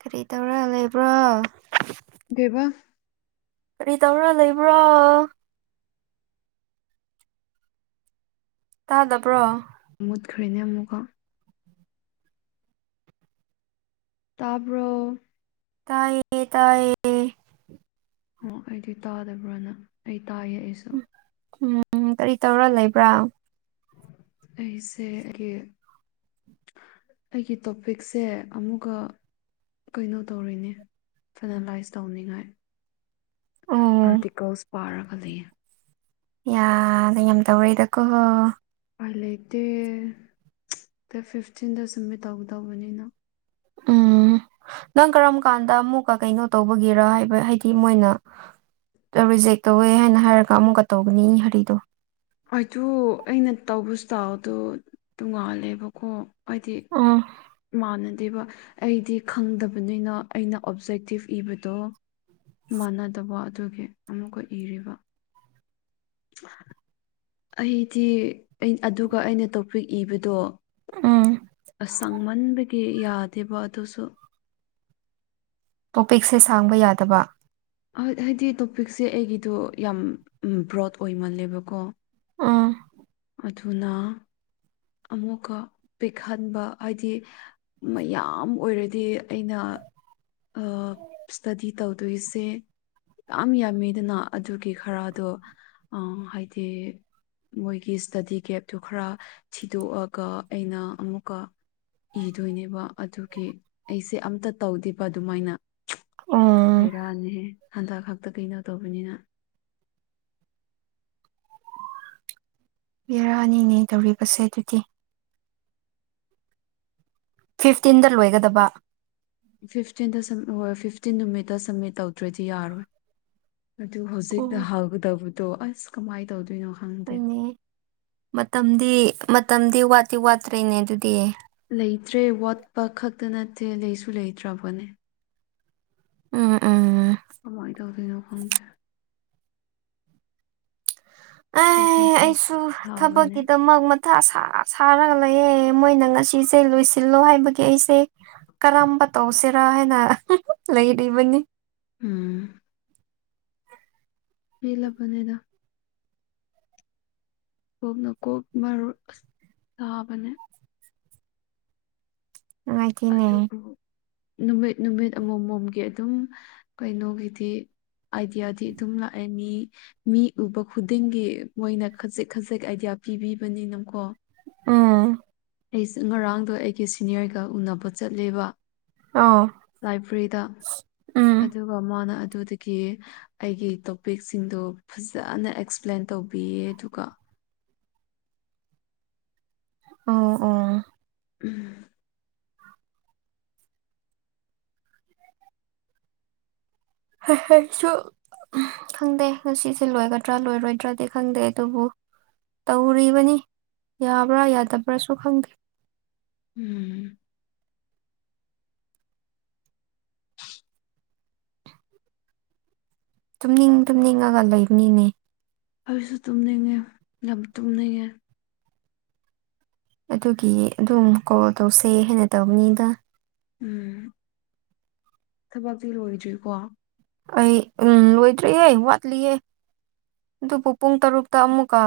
ꯀꯔꯤ ꯇꯧꯔ ꯂꯩꯕ꯭ꯔꯣ ꯑꯗꯨꯒꯕ ꯀꯔꯤ ꯇꯧꯔꯥ ꯂꯩꯕ꯭ꯔꯣ ꯇꯥꯗꯕ꯭ꯔꯣ ꯃꯨꯠꯈ꯭ꯔꯦꯅꯦ ꯑꯃꯨꯛꯀꯣ ꯇꯥꯕꯣ ꯇꯥꯌꯦ ꯇꯥꯌꯦ ꯑꯣ ꯑꯩꯗꯤ ꯇꯥꯗꯕ꯭ꯔꯅ ꯑꯩ ꯇꯥ ꯌꯦꯛꯏꯁꯦ ꯎꯝ ꯀꯔꯤ ꯇꯧꯔ ꯂꯩꯕ꯭ꯔꯥ ꯑꯩꯁꯦ ꯑꯩꯒꯤ ꯑꯩꯒꯤ ꯇꯣꯄꯤꯛꯁꯦ ꯑꯃꯨꯛꯀ ꯀꯩꯅꯣ ꯇꯧꯔꯤꯅꯦ ꯐꯥꯏꯅꯥꯂꯥꯏꯁ ꯇꯧꯅꯤꯡꯉꯥꯏ ꯎꯝ ꯑꯔꯇꯤꯀꯜꯁ ꯄꯥꯔꯒ ꯂꯩ ꯌꯥꯗ ꯌꯥꯝ ꯇꯧꯔꯛꯏꯗꯀꯣ ꯑ ꯂꯩꯇꯦ ꯗ ꯐꯤꯐꯇꯤꯟꯗ ꯁꯨꯝꯃꯤꯠ ꯇꯧꯒꯗꯧꯕꯅꯤꯅ ꯎꯝ ꯅꯪ ꯀꯔꯝ ꯀꯥꯟꯗ ꯑꯃꯨꯛꯀ ꯀꯩꯅꯣ ꯇꯧꯕꯒꯤꯦꯔ ꯍꯥꯏꯕ ꯍꯥꯏꯗꯤ ꯃꯣꯏꯅ ꯔꯤꯖꯦꯛ ꯇꯧꯋꯦ ꯍꯥꯏꯅ ꯍꯥꯏꯔꯒ ꯑꯃꯨꯛꯀ ꯇꯧꯒꯅꯤ ꯍꯔꯤꯗꯣ ꯑꯗꯨꯗ ꯑꯩꯅ ꯇꯧꯕꯁꯤ ꯇꯥꯎꯗꯣ ꯇꯣꯡꯉꯥꯜꯂꯦꯕꯀꯣ ꯍꯥꯏꯗꯤ ꯎꯝ ꯃꯥꯟꯅꯗꯦꯕ ꯑꯩꯗꯤ ꯈꯪꯗꯕꯅꯤꯅ ꯑꯩꯅ ꯑꯣꯞꯖꯦꯛꯇꯤꯞ ꯏꯕꯗꯣ ꯃꯥꯟꯅꯗꯕ ꯑꯗꯨꯒꯤ ꯑꯃꯨꯛꯀ ꯏꯔꯤꯕ ꯑꯩꯗꯤ ꯑꯗꯨꯒ ꯑꯩꯅ ꯇꯣꯄꯤꯛ ꯏꯕꯗꯣ ꯑꯥ ꯑꯁꯥꯡꯃꯟꯕꯤ ꯌꯥꯗꯕ ꯑꯗꯨꯁꯨ ꯇꯣꯄꯤꯛꯁꯦ ꯁꯥꯡꯕ ꯌꯥꯗꯕ ꯍꯥꯏꯗꯤ ꯇꯣꯄꯤꯛꯁꯦ ꯑꯩꯒꯤꯗꯣ ꯌꯥꯝ ꯕ꯭ꯔꯣꯗ ꯑꯣꯏꯃꯜꯂꯦꯕꯀꯣ ꯑꯥ ꯑꯗꯨꯅ ꯑꯃꯨꯛꯀ ꯄꯤꯛꯍꯟꯕ ꯍꯥꯏꯗꯤ ꯃꯌꯥꯝ ꯑꯣꯏꯔꯗꯤ ꯑꯩꯅ ꯁ꯭ꯇꯗꯤ ꯇꯧꯗꯣꯏꯁꯦ ꯌꯥꯝ ꯌꯥꯝꯃꯤꯗꯅ ꯑꯗꯨꯒꯤ ꯈꯔꯗꯣ ꯑ ꯍꯥꯏꯗꯤ ꯃꯣꯏꯒꯤ ꯏꯁꯇꯗꯤ ꯒꯦꯞꯇꯨ ꯈꯔ ꯊꯤꯗꯣꯛꯑꯒ ꯑꯩꯅ ꯑꯃꯨꯛꯀ ꯏꯗꯣꯏꯅꯦꯕ ꯑꯗꯨꯒꯤ ꯑꯩꯁꯦ ꯑꯝꯇ ꯇꯧꯗꯦꯕ ꯑꯗꯨꯃꯥꯏꯅ ꯎꯝ ꯕꯦꯔꯥꯅꯤꯍꯦ ꯍꯟꯗꯛ ꯈꯥꯛꯛꯇ ꯀꯩꯅꯣ ꯇꯧꯕꯅꯤꯅ ꯕꯤꯦꯔꯥꯅꯤꯅꯦ ꯇꯧꯔꯤꯕꯁꯦ ꯑꯗꯨꯗꯤ ꯐꯤꯐꯇꯤꯟꯗ ꯂꯣꯏꯒꯗꯕ ꯐꯤꯐꯇꯤꯟꯗ ꯁ ꯍꯣꯏ ꯐꯤꯐꯇꯤꯟ ꯅꯨꯃꯤꯠꯇ ꯁꯝꯃꯤꯠ ꯇꯧꯗ꯭ꯔꯣꯏꯗꯤ ꯌꯥꯔꯣꯏ ꯑꯗꯨ ꯍꯧꯖꯤꯛꯅ ꯑꯣ ꯍꯧꯒꯗꯕꯗꯣ ꯑꯁ ꯀꯃꯥꯏꯅ ꯇꯧꯗꯣꯏꯅꯣ ꯈꯪꯗꯦ ꯍꯣꯏꯅꯦ ꯃꯇꯝꯗꯤ ꯃꯇꯝꯗꯤ ꯋꯥꯠꯇꯤ ꯋꯥꯠꯇ꯭ꯔꯦꯅꯦ ꯑꯗꯨꯗꯤ ꯂꯩꯇ꯭ꯔꯦ ꯋꯥꯠꯄ ꯈꯛꯇ ꯅꯠꯇꯦ ꯂꯩꯁꯨ ꯂꯩꯇ꯭ꯔꯕꯅꯦ ꯎꯝ ꯎꯝ ꯀꯃꯥꯏꯅ ꯇꯧꯗꯣꯏꯅꯣ ꯈꯪꯗꯦ ꯑ ꯀꯣꯛꯅ ꯀꯣꯛ ꯑꯩꯁꯨ ꯊꯥꯕꯅꯦ ꯊꯕꯛꯀꯤꯗꯃꯛ ꯁꯥꯔꯒ ꯂꯩꯌꯦꯦ ꯃꯣꯏꯅ ꯉꯁꯤꯁꯦ ꯂꯣꯏꯁꯤꯜꯂꯣ ꯍꯥꯏꯕꯒꯤ ꯑꯩꯁꯦ ꯀꯔꯝꯕ ꯇꯧꯁꯤꯔꯥ ꯍꯥꯏꯅ ꯂꯩꯔꯤꯕꯅꯤ ꯎꯝ ꯄꯂꯕꯅꯦꯗ ꯀꯣꯛꯅ ꯀꯣꯛ ꯃꯔ ꯇꯥꯕꯅꯦ ꯅꯨꯡꯉꯥꯏꯇꯦꯅꯦ ꯑꯗꯨꯕꯨ ꯅꯨꯃꯤꯠ ꯅꯨꯃꯤꯠ ꯑꯃꯝꯃꯣꯝꯒꯤ ꯑꯗꯨꯝ ꯀꯩꯅꯣꯒꯤꯗꯤ ꯍꯥꯏꯗꯤꯌꯥꯗꯤ ꯑꯗꯨꯝ ꯂꯥꯛꯑꯦ ꯃꯤ ꯃꯤ ꯎꯕ ꯈꯨꯗꯤꯡꯒꯤ ꯃꯣꯏꯅ ꯈꯖꯤꯛ ꯈꯖꯤꯛ ꯑꯥꯏꯗꯤꯌꯥ ꯄꯤꯕꯤꯕꯅꯤꯅꯀꯣ ꯎꯨꯝ ꯑꯩꯁꯦ ꯉꯔꯥꯡꯗꯣ ꯑꯩꯒꯤ ꯁꯤꯅꯤꯌꯔꯒ ꯎꯅꯕ ꯆꯠꯂꯦꯕ ꯑ ꯂꯥꯏꯕ꯭ꯔꯦꯔꯤꯗ ꯑꯗꯨꯒ ꯃꯥꯅ ꯑꯗꯨꯗꯒꯤ ꯑꯩꯒꯤ ꯇꯣꯄꯤꯛꯁꯤꯡꯗꯣ ꯐꯖꯅ ꯑꯦꯛꯁꯄ꯭ꯂꯦꯟ ꯇꯧꯕꯤꯌꯦ ꯑꯗꯨꯒ ꯑꯣ ꯑꯣ ꯎꯝ ꯁꯨ ꯎ ꯈꯪꯗꯦ ꯉꯁꯤꯁꯦ ꯂꯣꯏꯒꯗ꯭ꯔꯥ ꯂꯣꯏꯔꯣꯏꯗ꯭ꯔꯥꯗꯤ ꯈꯪꯗꯦ ꯑꯗꯨꯕꯨ ꯇꯧꯔꯤꯕꯅꯤ ꯌꯥꯕ꯭ꯔꯥ ꯌꯥꯗꯕ꯭ꯔꯥꯁꯨ ꯈꯪꯗꯦ ꯎꯝ ꯇꯨꯝꯅꯤꯡ ꯇꯨꯝꯅꯤꯡꯉꯒ ꯂꯩꯅꯤꯡꯉ ꯑꯩꯁꯨ ꯇꯨꯝꯅꯤꯡꯉꯦ ꯂꯝ ꯇꯨꯝꯅꯤꯡꯉꯦ ꯑꯗꯨꯒꯤ ꯑꯗꯨꯝ ꯀꯣꯜ ꯇꯧꯁꯦ ꯍꯥꯏꯅ ꯇꯧꯕꯅꯤꯗ ꯎꯝ ꯊꯕꯛꯁꯤ ꯂꯣꯏꯗ꯭ꯔꯤꯀꯣ ꯑꯩ ꯎꯝ ꯂꯣꯏꯗ꯭ꯔꯌꯦ ꯋꯥꯠꯂꯤꯌꯦ ꯑꯗꯨꯕꯨ ꯄꯨꯡ ꯇꯔꯨꯛꯇ ꯑꯃꯨꯛꯀ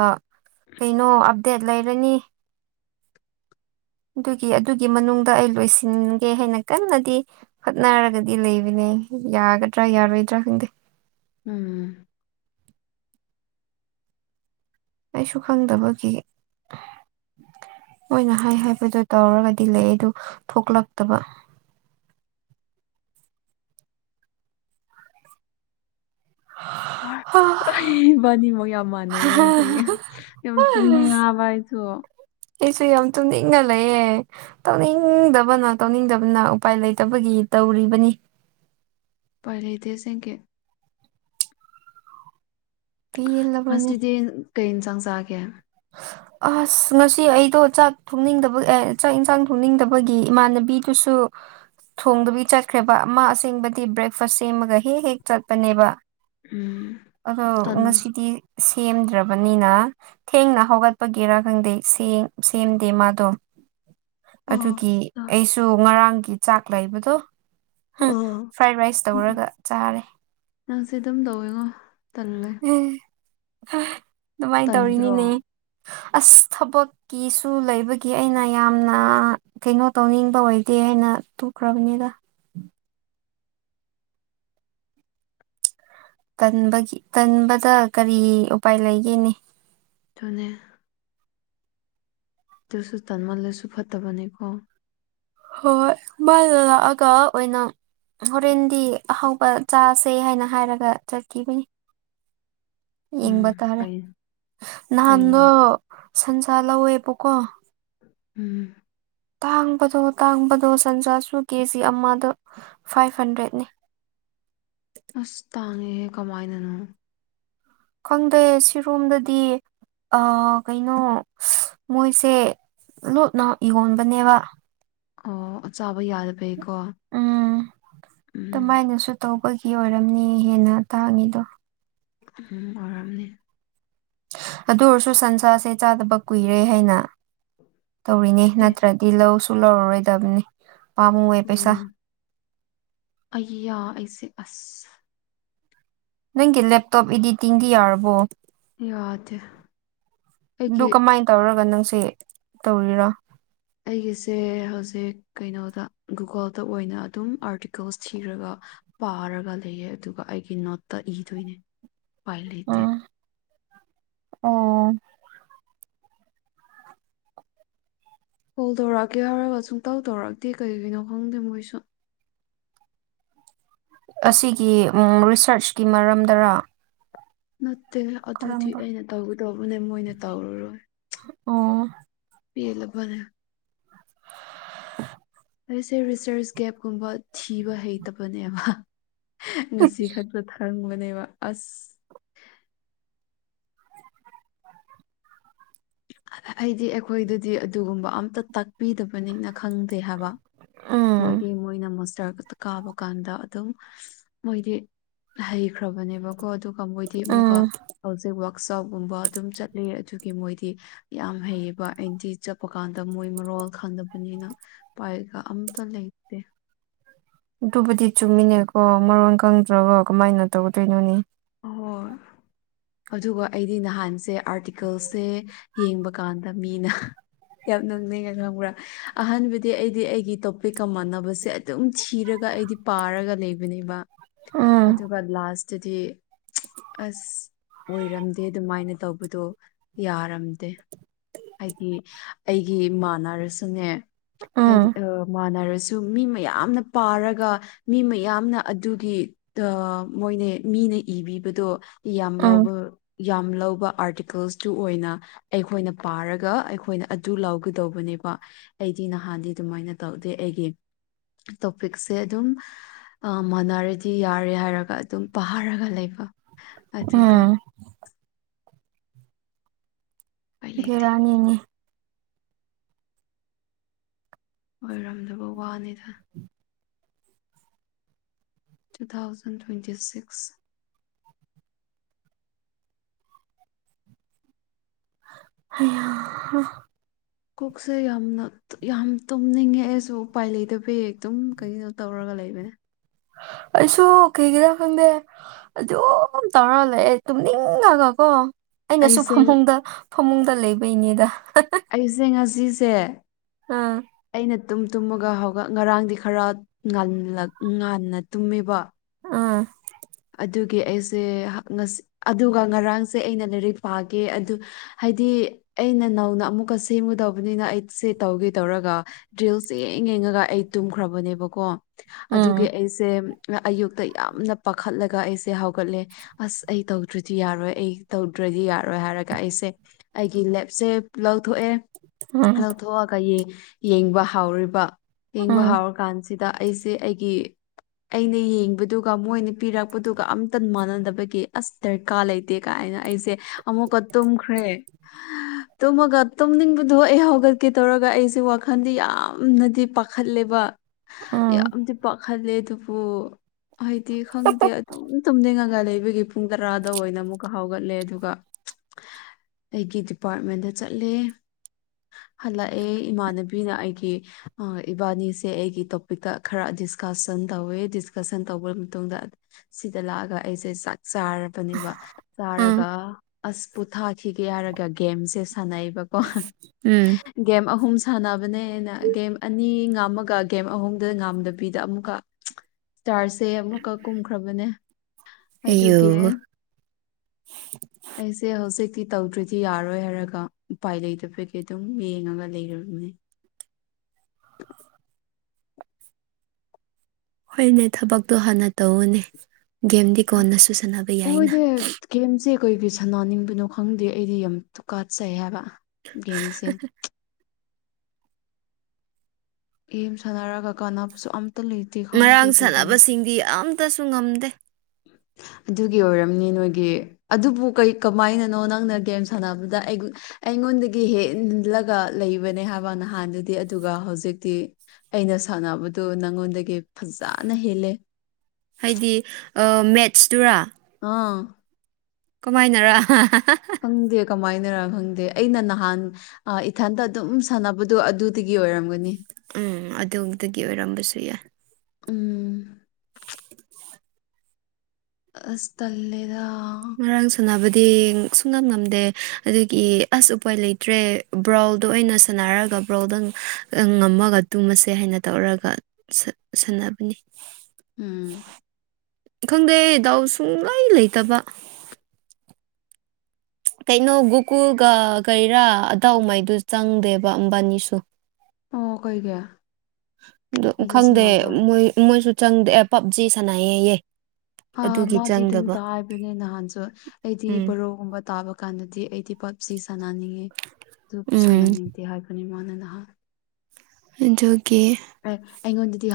ꯀꯩꯅꯣ ꯑꯞꯗꯦꯠ ꯂꯩꯔꯅꯤ ꯑꯗꯨꯒꯤ ꯑꯗꯨꯒꯤ ꯃꯅꯨꯡꯗ ꯑꯩ ꯂꯣꯏꯁꯤꯟꯒꯦ ꯍꯥꯏꯅ ꯀꯟꯅꯗꯤ ꯍꯣꯠꯅꯔꯒꯗꯤ ꯂꯩꯕꯅꯦ ꯌꯥꯒꯗ꯭ꯔꯥ ꯌꯥꯔꯣꯏꯗ꯭ꯔꯥ ꯈꯪꯗꯦ ꯎꯝ ꯑꯩꯁꯨ ꯈꯪꯗꯕꯒꯤ ꯃꯅ ꯍꯥꯏ ꯍꯥꯏꯕꯗ ꯇꯧꯔꯒꯗꯤ ꯂꯩ ꯑꯗꯨ ꯊꯣꯛꯂꯛꯇꯕ ꯍꯥ ꯕꯥꯅꯤ ꯃꯨꯛ ꯌꯥꯝ ꯃꯥꯟꯅꯩꯌꯦ ꯍꯧꯖꯤꯛ ꯇꯨ ꯅ ꯑꯋꯥꯏꯁꯨ ꯑꯩꯁꯨ ꯌꯥꯝ ꯇꯨꯝꯅꯤꯡꯒꯂꯑꯦ ꯇꯧꯅꯤꯡꯗꯕꯅ ꯇꯧꯅꯤꯡꯗꯕꯅ ꯎꯄꯥꯏ ꯂꯩꯇꯕꯒꯤ ꯇꯧꯔꯤꯕꯅꯤ ꯄꯥꯏꯔ ꯂꯩꯇꯦꯁꯦꯡꯒꯤ ꯄꯦꯜꯂꯕꯅꯤ ꯉꯁꯤꯗꯤ ꯀꯩ ꯏꯟꯁꯥꯡ ꯆꯥꯒꯦ [unintelligible] ꯑꯁ ꯉꯁꯤ ꯑꯩꯗꯣ ꯆꯥꯛ ꯊꯣꯡꯅꯤꯡꯗꯕ ꯑꯦ ꯆꯥꯛ ꯏꯟꯁꯥꯡ ꯊꯣꯡꯅꯤꯡꯗꯕꯒꯤ ꯏꯃꯥꯟꯅꯕꯤꯗꯨꯁꯨ ꯊꯣꯡꯗꯨꯕꯤ ꯆꯠꯈ꯭ꯔꯦꯕ ꯑꯃ ꯑꯁꯦꯡꯕꯗꯤ ꯕ꯭ꯔꯦꯛꯐꯁ ꯁꯦꯝꯃꯒ ꯍꯦꯛ ꯍꯦꯛ ꯆꯠꯄꯅꯦꯕ ꯎꯝ ꯑꯗꯣ ꯇꯟ ꯉꯁꯤꯗꯤ ꯁꯦꯝꯗ꯭ꯔꯕꯅꯤꯅ ꯊꯦꯡꯅ ꯍꯧꯒꯠꯄꯒꯤꯦꯔꯥ ꯈꯪꯗꯦ ꯁꯦꯝꯗꯦ ꯃꯥꯗꯣ ꯑꯣ ꯑꯗꯨꯒꯤ ꯑꯩꯁꯨ ꯉꯔꯥꯡꯒꯤ ꯆꯥꯛ ꯂꯩꯕꯗꯣ ꯑꯣ ꯐ꯭ꯔꯥꯏ ꯔꯥꯏꯁ ꯎꯝ ꯇꯧꯔꯒ ꯆꯥꯔꯦ ꯅꯪꯁꯦ ꯑꯗꯨꯝ ꯇꯧꯋꯦꯉꯣ ꯇꯜꯂꯦ ꯑꯗꯨꯃꯥꯏꯅ ꯇꯟꯗ꯭ꯔꯣ ꯇꯧꯔꯤꯅꯤꯅꯦ ꯑꯁ ꯊꯕꯛꯀꯤꯁꯨ ꯂꯩꯕꯒꯤ ꯑꯩꯅ ꯌꯥꯝꯅ ꯀꯩꯅꯣ ꯇꯧꯅꯤꯡꯕ ꯑꯣꯏꯗꯦ ꯍꯥꯏꯅ ꯇꯨꯈ꯭ꯔꯕꯅꯤꯗ ꯒꯤ ꯇꯟꯕꯗ ꯀꯔꯤ ꯎꯄꯥꯏ ꯂꯩꯒꯦꯅꯦ ꯊꯅꯦ ꯇꯁꯨ ꯇꯥꯟ ꯃꯜ ꯂꯩꯁꯨ ꯐꯠꯇꯕꯅꯤꯀꯣ ꯍꯣꯏ ꯃꯥꯗ ꯂꯥꯛꯑꯒ ꯑꯣꯏꯅ ꯍꯣꯔꯦꯟꯗꯤ ꯑꯍꯥꯎꯕ ꯆꯥꯁꯦ ꯍꯥꯏꯅ ꯍꯥꯏꯔꯒ ꯆꯠꯈꯤꯕꯅꯤ ꯎꯝ ꯌꯦꯡꯕ ꯇꯥꯔꯦ ꯐꯩ ꯐꯩꯅ ꯅꯍꯥꯟꯗꯣ ꯁꯟꯁꯥ ꯂꯧꯋꯦꯕꯀꯣ ꯎꯝ ꯇꯥꯡꯕꯗꯣ ꯇꯥꯡꯕꯗꯣ ꯁꯟꯖꯥꯁꯨ ꯀꯦꯖꯤ ꯑꯃꯗ ꯐꯥꯏꯚ ꯍꯟꯗ꯭ꯔꯦꯠꯅꯦ ꯑꯁ ꯇꯥꯡꯉꯦꯍꯦ ꯀꯃꯥꯏꯅꯅꯣ ꯈꯪꯗꯦ ꯁꯤꯔꯣꯝꯗꯗꯤ ꯑ ꯀꯩꯅꯣ ꯃꯣꯏꯁꯦ ꯂꯣꯠꯅ ꯌꯣꯟꯕꯅꯦꯕ ꯑꯣ ꯆꯥꯕ ꯌꯥꯗꯕꯩꯀꯣ ꯎꯝ ꯎꯝ ꯑꯗꯨꯃꯥꯏꯅꯁꯨ ꯇꯧꯕꯒꯤ ꯑꯣꯏꯔꯝꯅꯤ ꯍꯦꯟꯅ ꯇꯥꯡꯉꯤꯗꯣ ꯎꯝ ꯑꯣꯏꯔꯝꯅꯦ ꯑꯗꯨ ꯑꯣꯏꯔꯁꯨ ꯁꯟꯁꯥꯁꯦ ꯆꯥꯗꯕ ꯀꯨꯏꯔꯦ ꯍꯥꯏꯅ ꯇꯧꯔꯤꯅꯦ ꯁꯤ ꯅꯠꯇ꯭ꯔ ꯇꯤ ꯂꯧꯁꯨ ꯂꯧꯔꯔꯣꯏꯗꯕꯅꯤ ꯄꯥꯝꯃꯨꯋꯦ ꯄꯩꯁꯥ ꯎꯝ ꯑꯩ ꯌꯥ ꯑꯩꯁꯦ ꯑꯁ ꯅꯪꯒꯤ ꯂꯦꯞꯇꯣꯞ ꯏꯗꯤꯇꯤꯡꯗꯤ ꯌꯥꯔꯕꯣ ꯌꯥꯗ ꯑꯗꯨ ꯀꯃꯥꯏꯅ ꯇꯧꯔꯒ ꯅꯪꯁꯦ ꯇꯧꯔꯤꯔꯣ ꯑꯩꯒꯤꯁꯦ ꯍꯧꯖꯤꯛ ꯀꯩꯅꯣꯗ ꯒꯨꯒꯜꯗ ꯑꯣꯏꯅ ꯑꯗꯨꯝ ꯑꯥꯔꯇꯤꯀꯜꯁ ꯊꯤꯔꯒ ꯄꯥꯔꯒ ꯂꯩꯌꯦꯦ ꯑꯗꯨꯒ ꯑꯩꯒꯤ ꯅꯣꯠꯇ ꯏꯗꯣꯏꯅꯦ ꯎꯥꯏ ꯂꯩꯇꯦ ꯎꯝ ꯑꯣ ꯀꯣꯜ ꯇꯧꯔꯛꯑꯀꯦ ꯍꯥꯏꯔꯒ ꯁꯨꯡꯇꯧ ꯇꯧꯔꯛꯑꯛꯇꯦ ꯀꯩꯒꯤꯅꯣ ꯈꯪꯗꯦ ꯃꯣꯏꯁꯨ ꯑꯁꯤꯒꯤ ꯔꯤꯁꯔꯁꯀꯤ ꯃꯔꯝꯗꯔ ꯅꯠꯇꯦ ꯑꯗꯨꯗꯤ ꯑꯩꯅ ꯇꯧꯒꯗꯧꯕꯅꯦ ꯃꯣꯏꯅ ꯇꯧꯔꯨꯔꯣꯏ ꯑꯣ ꯄ ꯂꯕꯅꯦ [inaudible] ꯑꯩꯁꯦ ꯔꯤꯁꯔꯁ ꯒꯦꯞꯀꯨꯝꯕ ꯊꯤꯕ ꯍꯩꯇꯕꯅꯦꯕ ꯉꯁꯤ ꯈꯛꯇꯗ ꯈꯪꯕꯅꯦꯕ ꯑꯁ ꯑꯩꯗꯤ ꯑꯩꯈꯣꯏꯗꯗꯤ ꯑꯗꯨꯒꯨꯝꯕ ꯑꯝꯇ ꯇꯥꯛꯄꯤꯗꯕꯅꯤꯅ ꯈꯪꯗꯦ ꯍꯥꯏꯕ ꯎꯝ ꯃꯣꯏꯗꯤꯦ ꯃꯣꯏꯅ ꯃꯃꯁ ꯍꯥꯏꯒꯣ ꯀꯥꯕ ꯀꯥꯟꯗ ꯑꯗꯨꯝ ꯃꯣꯏꯗꯤ ꯍꯩꯈ꯭ꯔꯕꯅꯦꯕ ꯀꯣ ꯑꯗꯨꯒ ꯃꯣꯏꯗꯤ ꯑꯃꯨꯛꯀ ꯎꯝ ꯍꯧꯖꯤꯛ ꯋꯛꯁꯣꯞꯀꯨꯝꯕ ꯑꯗꯨꯝ ꯆꯠꯂꯤ ꯑꯗꯨꯒꯤ ꯃꯣꯏꯗꯤ ꯌꯥꯝ ꯍꯩꯌꯦꯕ ꯑꯩꯗꯤ ꯆꯠꯄ ꯀꯥꯟꯗ ꯃꯣꯏ ꯃꯔꯣꯜ ꯈꯪꯗꯕꯅꯤꯅ ꯄꯥꯏꯒ ꯑꯝꯇ ꯂꯩꯇꯦ ꯑꯗꯨꯕꯨꯗꯤ ꯆꯨꯝꯃꯤꯅꯦꯀꯣ ꯃꯔꯣꯟ ꯈꯪꯗ꯭ꯔꯒ ꯀꯃꯥꯏꯅ ꯇꯧꯗꯣꯏꯅꯣꯅꯦ ꯍ ꯑꯗꯨꯒ ꯑꯩꯗꯤ ꯅꯍꯥꯟꯁꯦ ꯑꯥꯔꯇꯤꯀꯜꯁꯦ ꯌꯦꯡꯕꯀꯥꯟꯗ ꯃꯤꯅ ꯌꯥꯝ ꯅꯨꯡꯅꯤꯡꯅ ꯈꯪꯕ꯭ꯔꯥ ꯑꯍꯥꯟꯕꯗꯤ ꯑꯩꯗꯤ ꯑꯩꯒꯤ ꯇꯣꯄꯤꯛꯀ ꯃꯥꯟꯅꯕꯁꯦ ꯑꯗꯨꯝ ꯊꯤꯔꯒ ꯑꯩꯗꯤ ꯄꯥꯔꯒ ꯂꯩꯕꯅꯦꯕ ꯎꯝ ꯑꯗꯨꯒ ꯂꯥꯁꯇꯗꯤ ꯑꯁ ꯑꯣꯏꯔꯝꯗꯦ ꯑꯗꯨꯃꯥꯏꯅ ꯇꯧꯕꯗꯣ ꯌꯥꯔꯝꯗꯦ ꯍꯥꯏꯗꯤ ꯑꯩꯒꯤ ꯏꯃꯥꯟꯅꯔꯁꯨꯅꯦ ꯎꯝ ꯍꯥꯏꯗꯤ ꯃꯥꯟꯅꯔꯁꯨ ꯇꯨ ꯃꯤ ꯃꯌꯥꯝꯅ ꯄꯥꯔꯒ ꯃꯤ ꯃꯌꯥꯝꯅ ꯑꯗꯨꯒꯤ ꯇ ꯃꯣꯏꯅꯦ ꯃꯤꯅ ꯏꯕꯤꯕꯗꯣ ꯌꯥꯝ ꯎꯝ ꯂꯧꯕ ꯌꯥꯝ ꯂꯧꯕ ꯑꯥꯔꯇꯤꯀꯜꯁꯇꯨ ꯑꯣꯏꯅ ꯑꯩꯈꯣꯏꯅ ꯄꯥꯔꯒ ꯑꯩꯈꯣꯏꯅ ꯑꯗꯨ ꯂꯧꯥꯎꯒꯗꯧꯕꯅꯦꯕ ꯑꯩꯗꯤ ꯅꯍꯥꯟꯗꯤ ꯑꯗꯨꯃꯥꯏꯅ ꯇꯧꯗꯦ ꯑꯩꯒꯤ ꯇꯣꯄꯤꯛꯁꯦ ꯑꯗꯨꯝ ꯃꯥꯟꯅꯔꯗꯤ ꯌꯥꯔꯦ ꯍꯥꯏꯔꯒ ꯑꯗꯨꯝ ꯄꯥꯔꯒ ꯂꯩꯕ ꯑꯗꯨꯗ ꯎꯝ ꯎꯄꯥꯏ ꯂꯩꯇꯦ ꯕꯦꯔꯥꯅꯤꯅꯦ ꯑꯣꯏꯔꯝꯗꯕ ꯋꯥꯅꯤꯗ ꯇꯨ ꯊꯥꯎꯖꯟ ꯇ꯭ꯋꯦꯟꯇꯤ ꯁꯤꯛꯁ [unintelligible] ꯀꯣꯛꯁꯦ ꯌꯥꯝꯅ ꯌꯥꯝ ꯇꯨꯝꯅꯤꯡꯉꯦ ꯑꯩꯁꯨ ꯎꯄꯥꯏ ꯂꯩꯇꯕ ꯍ ꯑꯗꯨꯝ ꯀꯩꯒꯤꯅꯣ ꯇꯧꯔꯒ ꯂꯩꯕꯅꯦ ꯑꯁꯨ ꯀꯩꯒꯤꯔ ꯈꯪꯗꯦ ꯑꯗꯨꯝ ꯇꯧꯔ ꯂꯩ ꯑꯩ ꯇꯨꯝꯅꯤꯡꯒ ꯀꯣ ꯑꯩꯅꯁꯨ ꯑꯩꯁꯦ ꯐꯃꯨꯡꯗ ꯐꯃꯨꯡꯗ ꯂꯩꯕꯩꯅꯦꯗ ꯑꯩꯁꯦ ꯉꯁꯤꯁꯦ ꯑꯥ ꯑꯩꯅ ꯇꯨꯝ ꯇꯨꯝꯃꯒ ꯍꯧꯒ ꯉꯔꯥꯡꯗꯤ ꯈꯔ ꯉꯥꯜꯂ ꯉꯟꯅ ꯇꯨꯝꯃꯦꯕ ꯑꯥ ꯑꯗꯨꯒꯤ ꯑꯩꯁꯦ ꯑꯗꯨꯒ ꯉꯔꯥꯡꯁꯦ ꯑꯩꯅ ꯂꯥꯏꯔꯤꯛ ꯄꯥꯒꯦ ꯑꯗꯨ ꯍꯥꯏꯗꯤ ꯑꯩꯅ ꯅꯧꯅ ꯑꯃꯨꯛꯀ ꯁꯦꯝꯃꯨꯗꯧꯕꯅꯤꯅ ꯑꯩꯁꯦ ꯇꯧꯒꯦ ꯇꯧꯔꯒ ꯗ꯭ꯔꯤꯜꯁꯦ ꯌꯦꯡ ꯌꯦꯡꯉꯒ ꯑꯩ ꯇꯨꯝꯈ꯭ꯔꯕꯅꯦꯕꯀꯣ ꯑꯗꯨꯒꯤ ꯎꯝ ꯑꯩꯁꯦ ꯑꯌꯨꯛꯇ ꯌꯥꯝꯅ ꯄꯥꯈꯠꯂꯒ ꯑꯩꯁꯦ ꯍꯧꯒꯠꯂꯦ ꯑꯁ ꯑꯩ ꯇꯧꯗ꯭ꯔꯗꯤ ꯌꯥꯔꯣꯏ ꯑꯩ ꯇꯧꯗ꯭ꯔꯗꯤ ꯌꯥꯔꯣꯏ ꯍꯥꯏꯔꯒ ꯑꯩꯁꯦ ꯑꯩꯒꯤ ꯂꯦꯞꯁꯦ ꯂꯧꯊꯣꯛꯑꯦ ꯎꯝ ꯂꯧꯊꯣꯛꯑꯒ ꯌꯦ ꯌꯦꯡꯕ ꯍꯥꯎꯔꯤꯕ ꯌꯦꯡꯕ ꯎꯝ ꯍꯥꯎꯔꯀꯥꯟꯁꯤ ꯁꯤꯗ ꯑꯩꯁꯦ ꯑꯩꯒꯤ ꯑꯩꯅ ꯌꯦꯡꯕꯗꯨꯒ ꯃꯣꯏꯅ ꯄꯤꯔꯛꯄꯗꯨꯒ ꯑꯝꯇ ꯃꯥꯟꯅꯗꯕꯒꯤ ꯑꯁ ꯗꯔꯀꯥꯔ ꯂꯩꯇꯦ ꯀꯥꯏꯅ ꯑꯩꯁꯦ ꯑꯃꯨꯛꯀ ꯇꯨꯝꯈ꯭ꯔꯦ [inaudible] ꯇꯨꯝꯃꯒ ꯇꯨꯝꯅꯤꯡꯕꯗꯨꯣ ꯑꯩ ꯍꯧꯒꯠꯀꯦ ꯇꯧꯔꯒ ꯑꯩꯁꯦ ꯋꯥꯈꯜꯗꯤ ꯌꯥꯝꯅꯗꯤ ꯄꯥꯈꯠꯂꯦꯕ ꯎꯝ ꯌꯥꯝꯗꯤ ꯄꯈꯠꯂꯦ ꯑꯗꯨꯕꯨ ꯈꯪꯗꯦ ꯑꯗꯨꯝ ꯇꯨꯝꯅꯤꯡꯉꯒ ꯂꯩꯕꯒꯤ ꯄꯨꯡ ꯇꯔꯥꯗ ꯑꯣꯏꯅ ꯑꯃꯨꯛꯀ ꯍꯧꯥꯒꯠꯂꯦ ꯑꯗꯨꯒ ꯑꯩꯒꯤ ꯗꯤꯄꯥꯔꯠꯃꯦꯟꯗ ꯆꯠꯂꯦ ꯍꯜꯂꯛꯑꯦ ꯏꯃꯥꯟꯅꯕꯤꯅ ꯑꯩꯒꯤ ꯏꯕꯥꯅꯤꯁꯦ ꯑꯩꯒꯤ ꯇꯣꯄꯤꯛꯇ ꯈꯔ ꯗꯤꯁꯀꯁꯟ ꯇꯧꯋꯦ ꯗꯤꯁꯀꯁꯟ ꯇꯧꯕ ꯃꯇꯨꯡꯗ ꯁꯤꯗ ꯂꯥꯛꯑꯒ ꯑꯩꯁꯦ ꯆꯥꯛ ꯆꯥꯔꯕꯅꯦꯕ ꯎꯝ ꯆꯥꯔꯒ ꯑꯁ ꯄꯣꯊꯥꯈꯤꯒꯦ ꯍꯥꯏꯔꯒ ꯒꯦꯝꯁꯦ ꯁꯥꯟꯅꯩꯕꯀꯣ ꯎꯝ ꯒꯦꯝ ꯑꯍꯨꯝ ꯁꯥꯟꯅꯕꯅꯦꯅ ꯒꯦꯝ ꯑꯅꯤ ꯉꯥꯝꯃꯒ ꯒꯦꯝ ꯑꯍꯨꯝꯗ ꯉꯥꯝꯗꯕꯤꯗ ꯑꯃꯨꯛꯀ [inaudible] ꯏꯁꯇꯥꯔꯁꯦ ꯑꯃꯨꯛꯀ ꯀꯨꯝꯈ꯭ꯔꯕꯅꯦ ꯑꯌꯨ ꯑꯗꯨꯒꯤ [inaudible] ꯑꯩꯁꯦ ꯍꯧꯖꯤꯛꯇꯤ ꯇꯧꯗ꯭ꯔꯗꯤ ꯌꯥꯔꯣꯏ ꯍꯥꯏꯔꯒ ꯎꯄꯥꯏ ꯂꯩꯇꯕꯒꯤ ꯑꯗꯨꯝ ꯌꯦꯡꯉꯒ ꯂꯩꯔꯕꯅꯦ ꯍꯣꯏꯅꯦ ꯊꯕꯛꯇꯣ ꯍꯥꯟꯅ ꯇꯧꯑꯣꯅꯦ ꯒꯦꯝꯗꯤ ꯀꯣꯟꯅꯁꯨ ꯁꯥꯟꯅꯕ ꯌꯥꯏꯅ ꯍꯣꯏꯗꯤ ꯒꯦꯝꯁꯦ ꯀꯩꯒꯤ ꯁꯅꯥꯅꯤꯡꯕꯅꯣ ꯈꯪꯗꯦ ꯑꯩꯗꯤ ꯌꯥꯝ ꯇꯨꯀꯠꯆꯩ ꯍꯥꯏꯕ ꯒꯦꯝꯁꯦ ꯒꯦꯝ ꯁꯥꯟꯅꯔꯒ ꯀꯥꯟꯅꯕꯁꯨ ꯑꯝꯇ ꯂꯩ ꯉꯔꯥꯡ ꯁꯥꯟꯅꯕꯁꯤꯡꯗꯤ ꯑꯝꯇꯁꯨ ꯉꯝꯗꯦ ꯑꯗꯨꯒꯤ ꯑꯣꯏꯔꯝꯅꯤ ꯅꯣꯏꯒꯤ ꯑꯗꯨꯕꯨ ꯀꯩ ꯀꯃꯥꯏꯅꯅꯣ ꯅꯪꯅ ꯒꯦꯝ ꯁꯥꯟꯅꯕꯗ ꯑꯩ ꯑꯩꯉꯣꯟꯗꯒꯤ ꯍꯦꯟꯂꯒ ꯂꯩꯕꯅꯦ ꯍꯥꯏꯕ ꯅꯍꯥꯟꯗꯨꯗꯤ ꯑꯗꯨꯒ ꯍꯧꯖꯤꯛꯇꯤ ꯑꯩꯅ ꯁꯥꯟꯅꯕꯗꯨ ꯅꯉꯣꯟꯗꯒꯤ ꯐꯖꯅ ꯍꯦꯜꯂꯦ ꯍꯥꯏꯗꯤ ꯃꯦꯠꯁꯇꯨꯔꯥ ꯑꯥ ꯀꯃꯥꯏꯅꯔ ꯈꯪꯗꯦ ꯀꯃꯥꯏꯅꯔ ꯈꯪꯗꯦ ꯑꯩꯅ ꯅꯍꯥꯟ ꯑ ꯏꯊꯟꯇ ꯑꯗꯨꯝ ꯁꯥꯟꯅꯕꯗꯣ ꯑꯗꯨꯗꯒꯤ ꯑꯣꯏꯔꯝꯒꯅꯤ ꯎꯝ ꯑꯗꯨꯗꯒꯤ ꯑꯣꯏꯔꯝꯕꯁꯨ ꯌꯥꯏ ꯎꯝ [unintelligible] ꯑꯁ ꯇꯜꯂꯦꯗ ꯉꯔꯡ ꯁꯥꯟꯅꯕꯗꯤ ꯁꯨꯡꯉꯝ ꯉꯝꯗꯦ ꯑꯗꯨꯒꯤ ꯑꯁ ꯎꯄꯥꯏ ꯂꯩꯇ꯭ꯔꯦ ꯕ꯭ꯔꯥꯎꯜꯗꯣ ꯑ ꯑꯣꯏꯅ ꯁꯥꯟꯅꯔꯒ ꯕ꯭ꯔꯥꯎꯜꯗ ꯉꯝꯃꯒ ꯇꯨꯝꯃꯁꯦ ꯍꯥꯏꯅ ꯇꯧꯔꯒ ꯁꯥꯟꯅꯕꯅꯤ ꯎꯝ ꯈꯪꯗꯦ ꯗꯥꯎ ꯁꯨꯡꯂꯩ ꯂꯩꯇꯕ ꯀꯩꯅꯣ ꯒꯨꯀꯨꯜꯒ ꯀꯩꯔꯥ ꯑꯗꯥꯎꯉꯩꯗꯨ ꯆꯪꯗꯦꯕ ꯃꯕꯥꯅꯤꯁꯨ ꯑꯣ ꯀꯩꯒꯤ ꯑꯗꯨ ꯑꯩꯗꯤ ꯈꯪꯗꯦ ꯁꯥꯟꯅꯕ꯭ꯔꯥ ꯃꯣꯏ ꯃꯣꯏꯁꯨ ꯆꯪꯗꯦ ꯑꯦ ꯄꯞꯖꯤ ꯁꯥꯟꯅꯩ ꯑꯌꯦ ꯑ ꯃꯥꯗꯤ ꯑꯗꯨꯝ ꯀꯥꯕꯅꯦ ꯅꯍꯥꯟꯁꯨ ꯑꯩꯗꯤ ꯎꯝ ꯕꯣꯔꯣꯒꯨꯝꯕ ꯇꯥ [unintelligible] ꯀꯥꯟꯗꯗꯤ ꯑꯩꯗꯤ ꯄꯞꯖꯤ ꯁꯥꯟꯅꯅꯤꯡꯉꯦ ꯑꯗꯨ ꯎꯝ ꯁꯥꯟꯅꯅꯤꯡꯗꯦ ꯍꯥꯏꯕꯅꯤ ꯃꯥꯅ ꯅꯍꯥꯟ ꯑꯗꯨꯒꯤ ꯑꯩꯉꯣꯟꯗꯗꯤ